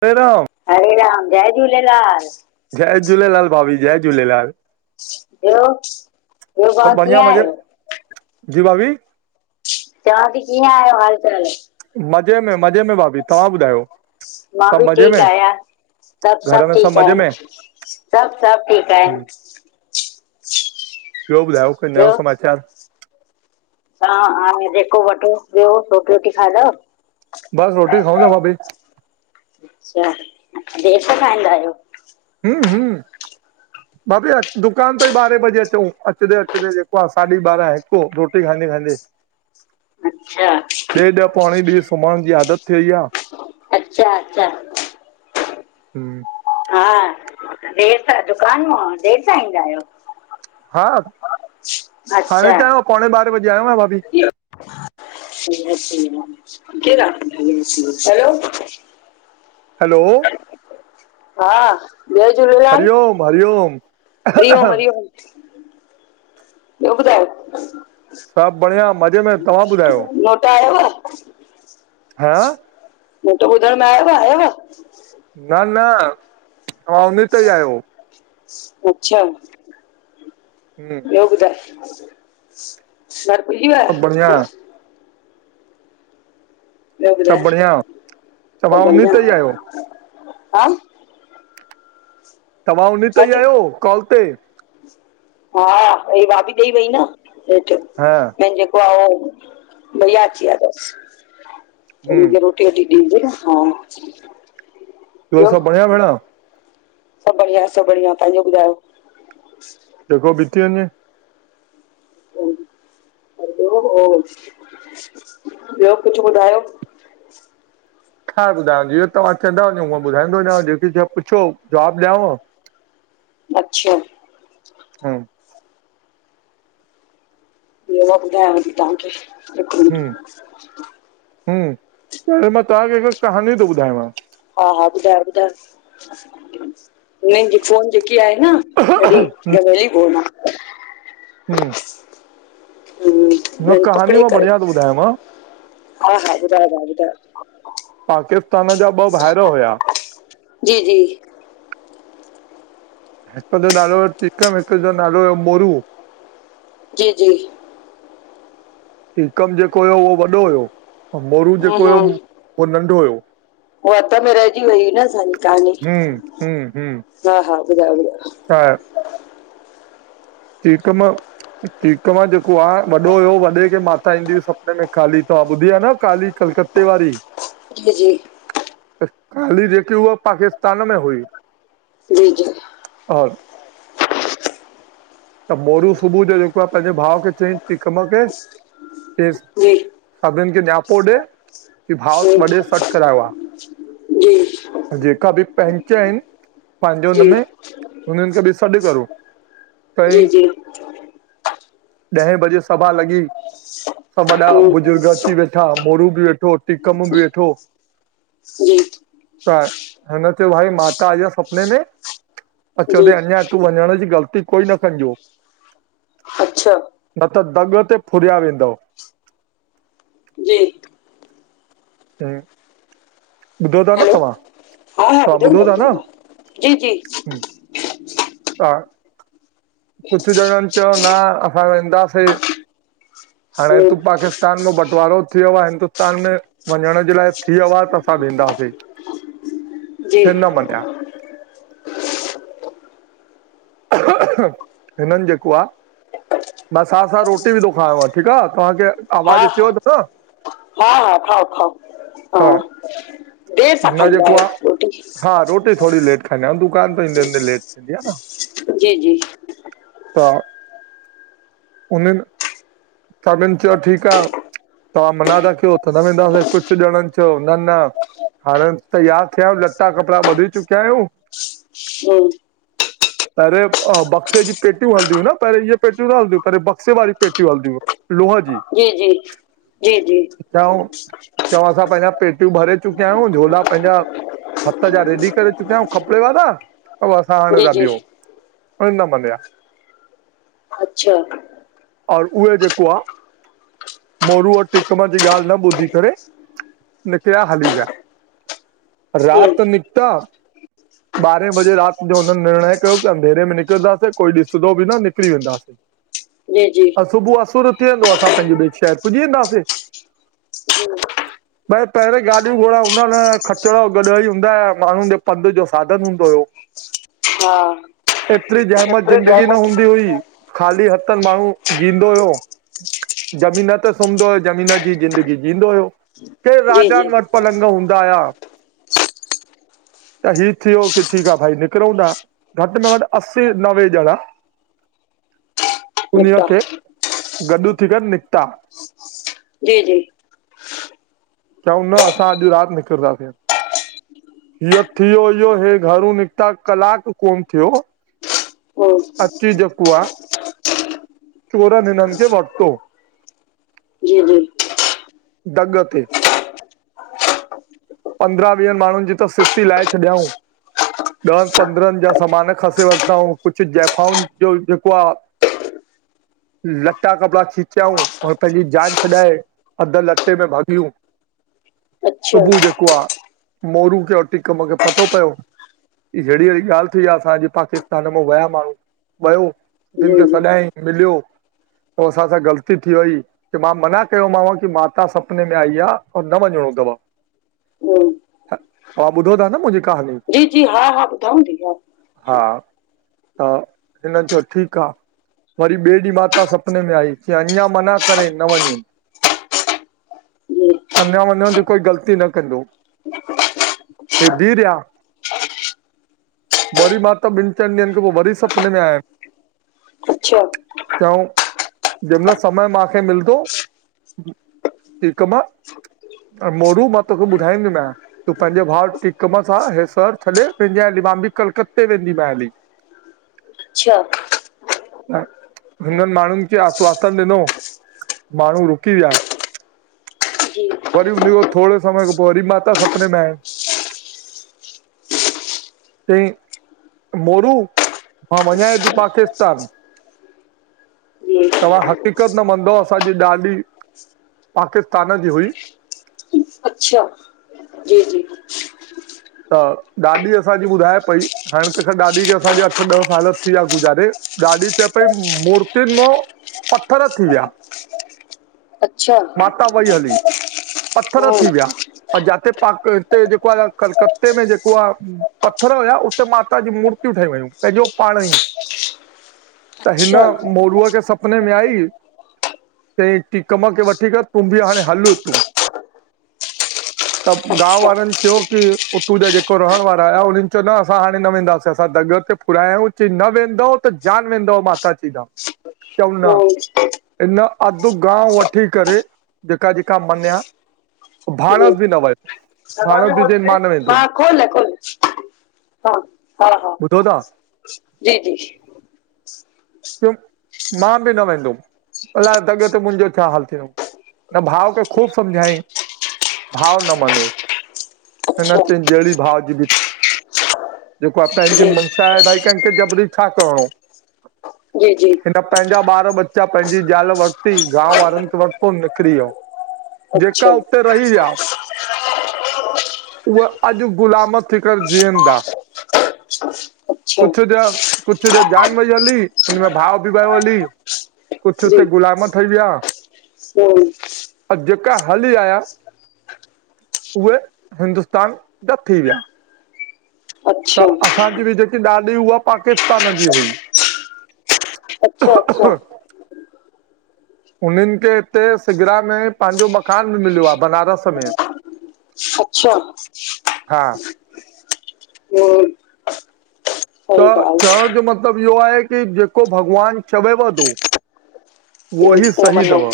पेरहू। हरे राम जय झूलेलाल। जय झूलेलाल भाभी जय झूलेलाल। ब्यो। ब्यो ब्यो भार सभु बढ़िया कीअं मज़े आयो? जी भाभी। चवां थी कीअं आयो हाल चाल? मज़े में मज़े में भाभी। तव्हां ॿुधायो? मां सभु भी मज़े ठीक में, आयां। सभ घर सभ में सभु ठीक मज़े आहिन् में? सभ सभ ठीक आहिन्। हम्म, [inaudible] ब्यो ॿुधायो कोई नओ समाचार? ह हाणे जेको वठो ब्यो रोटी वोटी खादव? बस रोटी खाऊ दा भाभी। अच्छा देर सां खाईंदा आयो? हू हू। [inaudible] भाभी दुकान तं ॿारहें बजे अचूं अचंदे अचंदे जेको अंसाजी ॿारहां हिक रोटी खाईंदे खाईंदे। अच्छा। डेॾ पोणे बि सुमहण जी आदत थी वई आ। अच्छा अच्छा। हू। हा देर सां दुकान मां देर सां ईंदा आयो? हा, हाणे त पौणे ॿारहें बजे आयो आ भाभी। केर आ हलो हलो हा, जय झूलेलाल, हरिओम हरिओम हरिओम, हरिओम। ॿियो ॿुधायो? सभु बढ़िया मज़े में तव्हां ॿुधायो? नोटा आयव हां मोटो ॿुधण में आयव, आयव। न न तव्हां उन ते ई आहियो। अच्छा। [inaudible] ॿियो ॿुधाए? [unintelligible] सभ बढ़िया ॿियो सभु ॿुधाए? बढ़िया सभु तव्हां उन बढ़िया, ते ई आहियो हा तव्हां उन ते ईं हेठि आहियो कॉल ते। हा इ भाभी ॾेई वई न हेठ, हा पहिंजे वॉउ, भैया अची वियातसि हूं हुनखे रोट टी ॾींदी अ हा ॿियो सब बढ़िया भेण सभु बढिया, सभ बढ़िया, पहिंजो ॿुधायो? जेको बिती वञे ॿियो कुछ ॿुधायो? छा ॿुधायव जींअं तव्हां चैंदा वञो उंअ ॿुधाईंदो वञांव, जेकी शय पुछो जवाब ॾियाव अच्छा। हु ॿियो मा ॿुधांयव ती तव्हांखे। हिकु मिंट हुं, हुं हाणे मां तव्हां खे हिक कहानी थो ॿुधायांव। हा, हा ॿुधायो, ॿुधायो हिननि जी फोन जेकी आहे न [unintelligible] हु हूंअ हीं कहानी पकड़े मां करे, बढ़िया थो ॿुधायांव हा, हा ॿुधायो तां ॿुधायो? पाकिस्तान जा ॿ भाइर हुया। जी, जी हिक जो नालो टीकम हिक जो नालो हुओ मोरू जी, जी। टीकम जेको हुयो उहो वॾो हुयो, ऐं मोरू हम्म, जेको हुयो उहो नंढो हुयो। हुअ अध में रहिजी वई हुई न असांजी क्हानी, हम्म हम्म हम्म हा, हा ॿुधायो ॿुधायो। [unintelligible] टिकम टिकम जेको आ वॾो हुयो वॾे खे माता ईंदी हुई सपिने में काली तव्हां ॿुधी आ न काली कलकत ते वारी जी, जी। काली जेकी उहा पाकिस्तान में हुई जी जी। और त मोरू सुबुह जो जेको आ पंहिंजे भाउ खे चईंसि टिकम खे चयईंस जी सभिनिन खे नियापो ॾे की भाउ वॾे हम्म, सॾु करायो आ। जी [unintelligible] जेका बि पंहिचं अनि पंहिंजे जी हुनमें, हुननि खे बि सॾु करो। जी, चयईं जी ॾहें बजे सभा लॻे। सभु वॾा हम्म, बुजुर्ग अची वेठा मोरू बि वेठो, टीकमु बि वेठो जी त हिन ते वाई माता आई आ सपने में अच चउ जी थी अञां तूं वञिण जी ग़लति कोई न कझो! अच्छा न त दॻि ते फुरिया वेंदोंव जी ऐं ॿुधो ता न हेलो तवां, हा हा तवां था ॿुधो ता न! था जी, जी हा कुझु जणनि चयो न असां वेंदासिं! हाणे हम्म, तू पाकिस्तान में बंटिवारो थियो आए। हिंदुस्तान में वंञण जे लाइ थियो आह त सां वेंदासीं जी हि न मन्निया। खंंॻिण जी आवाज, हिननि जेको आह मां साथ-साथ रोटी बि थो खायांव ठीकु आह तव्हांखे हा आवाज़ अचे व हा थो न? हा हा खाओ खाओ हा देर सां न खाईंदा जेको आ, आहियो रोटी जी हा रोटी थोङी लेटि खाईंदा अयूं दुकान तां ईंदे ईंदे लेट थींदी आ न। जी जी हा, उनिनि सभिनि चयो ठीकु आ, तवां मना था कयो त न वेंदासीं। कुझु ॼणनि चयो न न हाण त तैयार थिया अयूं, लट्टा कपिड़ा ॿधी चुकिया अयूं। [unintelligible] पेंहिरें अ बक्से जीे पेटियूं हलंदि यूं न पेंहिरें हिये पेटियूं न हलंदिं पेंहिरें बक्से वारी पेटियूं हलंदि हुयूं! लोय जी। जी जी जी जी चोऊ असां पेंजा पेट टियूं भरे चुकिया अयूं, झोला पेंजा हथु जा रेडी करे चुकिया अउ खपेव न? अउ असां आणे जी था जी डिउं? परु न मन्या अच्छा और उहे जेको आह! मोरू ऐ टिकमु जी ॻाल्हि न ॿुधी करे निकरिया हली विया, हम्म, राति निकतो ॿारहें बजे राति जो हुननि निर्णय कयो की! अंधेरे में निकिरंदासीं कोई ॾिसंदो बि न निकिरी वेंदासि जी जी सुबुह असुर थीयेंदो। असां पंहिंजे ॿिए शहर पुॼी वेंदासिं जी [unintelligible] भई पहिरीं गाॾियूं घोड़ा हूंदा न! खच्चर ऐं ॻॾहो ही हूंदा आ माण्हुनि जे पंधु जो साधनि हूंदो हुयो। हा एतिरी जहिमत ज़िंदगी न हूंदी हुई ख़ाली हथिनि माण्हू ॼिंयदो हुयो। ज़मीन त सुमंदो हुयो ज़मीन जी ज़िंदगी जींदो हुयो। के जी जी राजाउनि वटि पलंॻ हूंदा हुया। [inaudible] त ही थियो की ठीकु आ भाई निकिरूं ता, घटि में घटि असी नवे ञणा [inaudible] उन्हीय निपटा खे गॾु थी करे निकिता। जी-जी चयऊं न असां अॼु राति निकरंदासीं। इहो थियो इहो हे घरू निकिता कलाकु कोन थियो। हम्म, अची जेको आ चोरन हिनिन खे वरतो जी-जी दॻ ते पंद्रहं वीह माण्हुनि ॼी त सिसी लाइ छॾियऊं। ॾहनि पंद्रहनि जा सामान खसी वरिताऊं कुझु जैफ़ाउनि जो जेको आ [inaudible] लटा कपिड़ा खिचयऊं ऐ पंहिंजी जान छॾाए अधु लटे में भॼियूं अच्छा सुबुह जेको आ मोरू खे ए टीकम खे पतो पयो अहिड़ी अहिड़ी ॻाल्हि थी आ, असां अॼु पाकिस्तान मउ विया माण्हू वियू सभिनि जी खे जी सॾाई मिलियो पोइ असां सां ग़लती थी वई, की मां मना कयो मांव की माता सुपिने में आई आ ऐं न वञणो तव, हम्म, तव्हां ॿुधो था न मुंहिंजी कहानी? जी-जी हा-हा ॿुधाथी हा। हा, त हिन चयो ठीकु आ। वरी ॿिए ॾींहुं माता सपिने में आई, च कीं अञा मना करेन वञेन। जी अञां वञण जी कोई ग़लती न कदों, [unintelligible] वरी माता ॿिनि चइनि ॾींहंनि खां पोइ वरी सुपिने में आयनि अच्छा चयउ जहिं महिल समय मांखे मिलंदो टीकम मोरू मां तोखे ॿुधाईंदी माय। तूं पंहिंजे भाउ टीकम सां हे सहर छॾे वेंॼा हली, मां ॿि कलकते वेंदी मायें हली। अच्छा त हिननि माण्हुनि खे आतवातन ॾिनो, माण्हू रुकी विया। जी वरी उन खों थोणे समय खों पोइ वरी माता सपिने में आयन [inaudible] चई मोरू, मां मञा ती पाकिस्तान जी तव्हां हक़ीक़त न मंनदव असांजी ॾाॾी पाकिस्तान जी हुई। अच्छा जी जी [inaudible] त ॾाॾी असांजी ॿुधाए पई, हाणे त खेंर डाॾी खे असांजे अठ ॾह साल थी विया गुज़ारे ॾाॾी चए पई मूर्तियुनि मां पत्थर थी विया। अच्छा उता वई हली, पत्थर हम्म, थीवियां अं जाते पाक हिते जेको आ कलकते में जेको आ। पत्थर हुया उते माता जी मूर्तियूं ठही वयूं पेजों पाण ई। [inaudible] त हिन मोरूअ जे सपिने में आई। ते टीकम खे वठी कर तूं बि हाणे हल तूं। त गांव अच्छा वारन् च्यो। की उंतो जेको रहण वारा आया उन्हन् चयो न असां हाणे न वेंदासीं असां दग ते फूरायायो। ती न वेंदव त जान वेंदव माताजित। [inaudible] चऊन हम्म, इन अध गांव वठी करे जेका जेका मञया। भाणस बि न वयो।। दरवाजा खोल दीजिए, हा खोल खोल खोल हा हा। ॿुधो था जी जी। मां बि न वेंदोव अलाए डॻ ते मुंजो छा हाल थींदो? न भाव खे खूब समझाई भाव न मनियो। हिन अच्छा चयाई जेहड़ी भाउजी बि। जेको अता हिते जी मंशा आहे भाई कंहिंखे जबरी छा करणो? जी जी। हिन पेंजा ॿार बच्चा पंहिंजी ज़ाल। वरती, गांव वारन वरतो निकरी ब्यो। जेका अच्छा उते रहीया। [inaudible] उअ अॼ ग़ुलाम थी करे जीयंदा अच्छा कुछ ड्य। कुछ जो जान वई हली उनमें भाव बि व हली। कुछ हुते गुलाम थईबिया। मोर। जेका हली आया। उहे हिंदुस्तान जा थी व्या। त अच्छा असांजी बि जेकी ॾाॾी हुआ पाकिस्तान जी हुई। [inaudible] अच्छा अच्छा [inaudible] उन्हन खे हिते सिगड़ा में पांजो मकान मिलिया बनारस में। अच्छा हा। मोर। त चवण जो मतलब इहो आहे की जेको भॻवान चवेव तू। वह जी, ही पोइ सही मनो दवा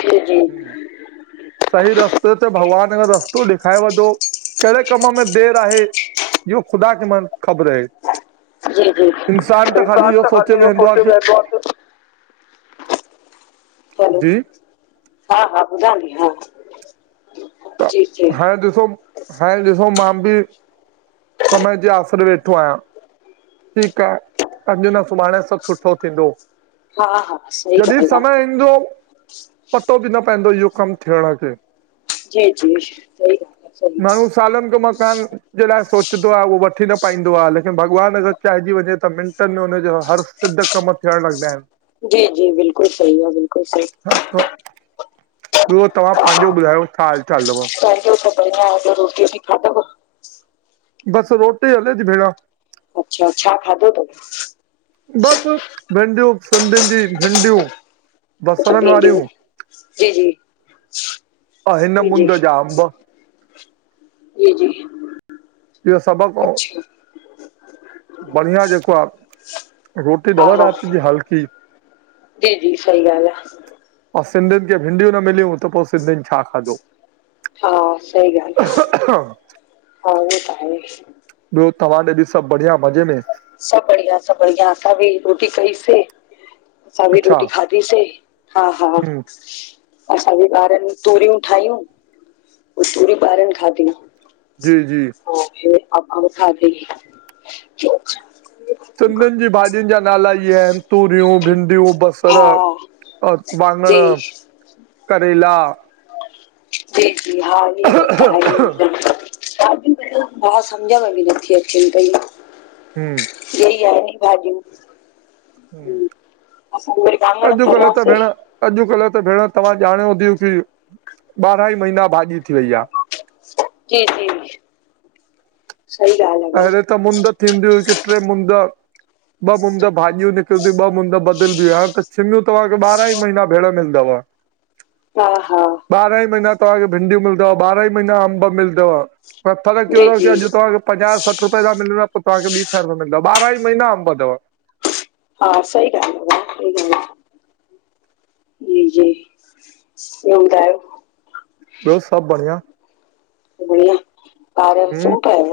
जी जी सही रस्ते तो भॻवान यो रस्तो ॾेखाए बडो। केहड़े कम में देर आहे इहो ख़ुदा खे मन ख़बर हे। जी जी इ इहो त सोचे ख़ाली य वेहंदो आहे की [unintelligible] चलो जी। हा हा ॿुधा नी हा। त जी जी हाणे ॾिसो हाणे ॾिसो मां बि। समय जे आसिरु वेठो आहियां। ठीक आ अंजुन सुभाणे सभ सुठो थींदो। हा हा सही जॾहिं ॻाल्हि आहे समय ईंदो पतो बि न पवेंदो इहो कम थियण खे। जय [unintelligible] सही आह सही। माण्हू सालनि खां मां [unintelligible] जे लाइ सोच पचंदो आह, उहो वठी न पाईंदो आ लेकिन भॻवान अगरि चाहिजी वञे त मिंटनि में हुनजो हर सिध कम थियण लॻंदा आहिन। जी, जी बिल्कुलु सही आ, बिल्कुलु सही। [unintelligible] ॿियो तव्हां पांझो ॿुधायो? छा हाल चाल? तव? [unintelligible] बस रोटी हले ती भेण। अच्छा, छा खाधो थव? बसि भिंॾयूं सिंधियुनि जी भिॾयूं। अच्छा, भिनॾयू जी जी ऐं हिन जी मुंद जा अंब जी। जी, जी। इहो सबक़ हो। अच्छा बढ़िया जेको आ, रोटी हा तव हा राति जी हल्की। जी, जी सही ॻाल्हि आ। ऐं सिंधियुनि खे भिंडियूं न मिलियूं त पोइ सिंधियुनि छा खाधो। हा सही ॻाल्हि आ, हा उहो त आहे। ॿियो तव्हां ॾे सभु बढ़िया मज़े में। सभु बढ़िया, सभु बढ़िया असां बि रोटी कईसे। असां बि अच्छा रोटी खाधीसे, हा हा हम्म असांजे ॿारनि तूरियूं ठाहियूं, पोइ तूरियूं ॿारनि खाधियूं। जी जी। [unintelligible] असा बि खाधी। [inaudible] सिंधियुनि जी भाॼियुनि जा नाला इहे आहिनि तूरियूं, भिंॾियूं, बसर। हा वांॻड़, जी करेला। जी, जी, हा इहे सभु त आहिंन, हम्म [unintelligible] [unintelligible] हा समझ में बि नथी अचेन [unintelligible] हु। ईहे ही आहिन भाॼु। वरी वाङण अॼ कल्ह त तरियासीं भेण अॼुकल्ह त भेण तव्हां ॼाणियोव थी की ॿारहां ई महीना भाॼी थी वई आ। जी जी। सही ॻाल आ। पहिररीं त मुंद थींदी हुई किथे मुं ॿ मुंद भाॼियूं निकिरंदियूं ॿ मुंद बदिलबी हाण सिंॻयूं तव्हांखे ॿारहां ई महीना भेण मिलंदव। हा, हा। ॿारह ई महना तव्हांखे भिंडियूं मिलंदव ॿारह ई महीना अंब मिलंदव पर फ़र्क़ु जी इहोथव क जी अॼु तव्हांखे पंजाह सठ रुपए त मिलव पोइ तव्हांखे ॿी सह रुपए मिलंदव ॿाराहीं महीना अंब थव। हा सही ॻाल्हि आ भाउ सही गाल आह। जी, जी ॿियो ॿुधायो? ॿियो सभु बढ़या। बढ़िया, ॿार हूं सुम पिया [unintelligible]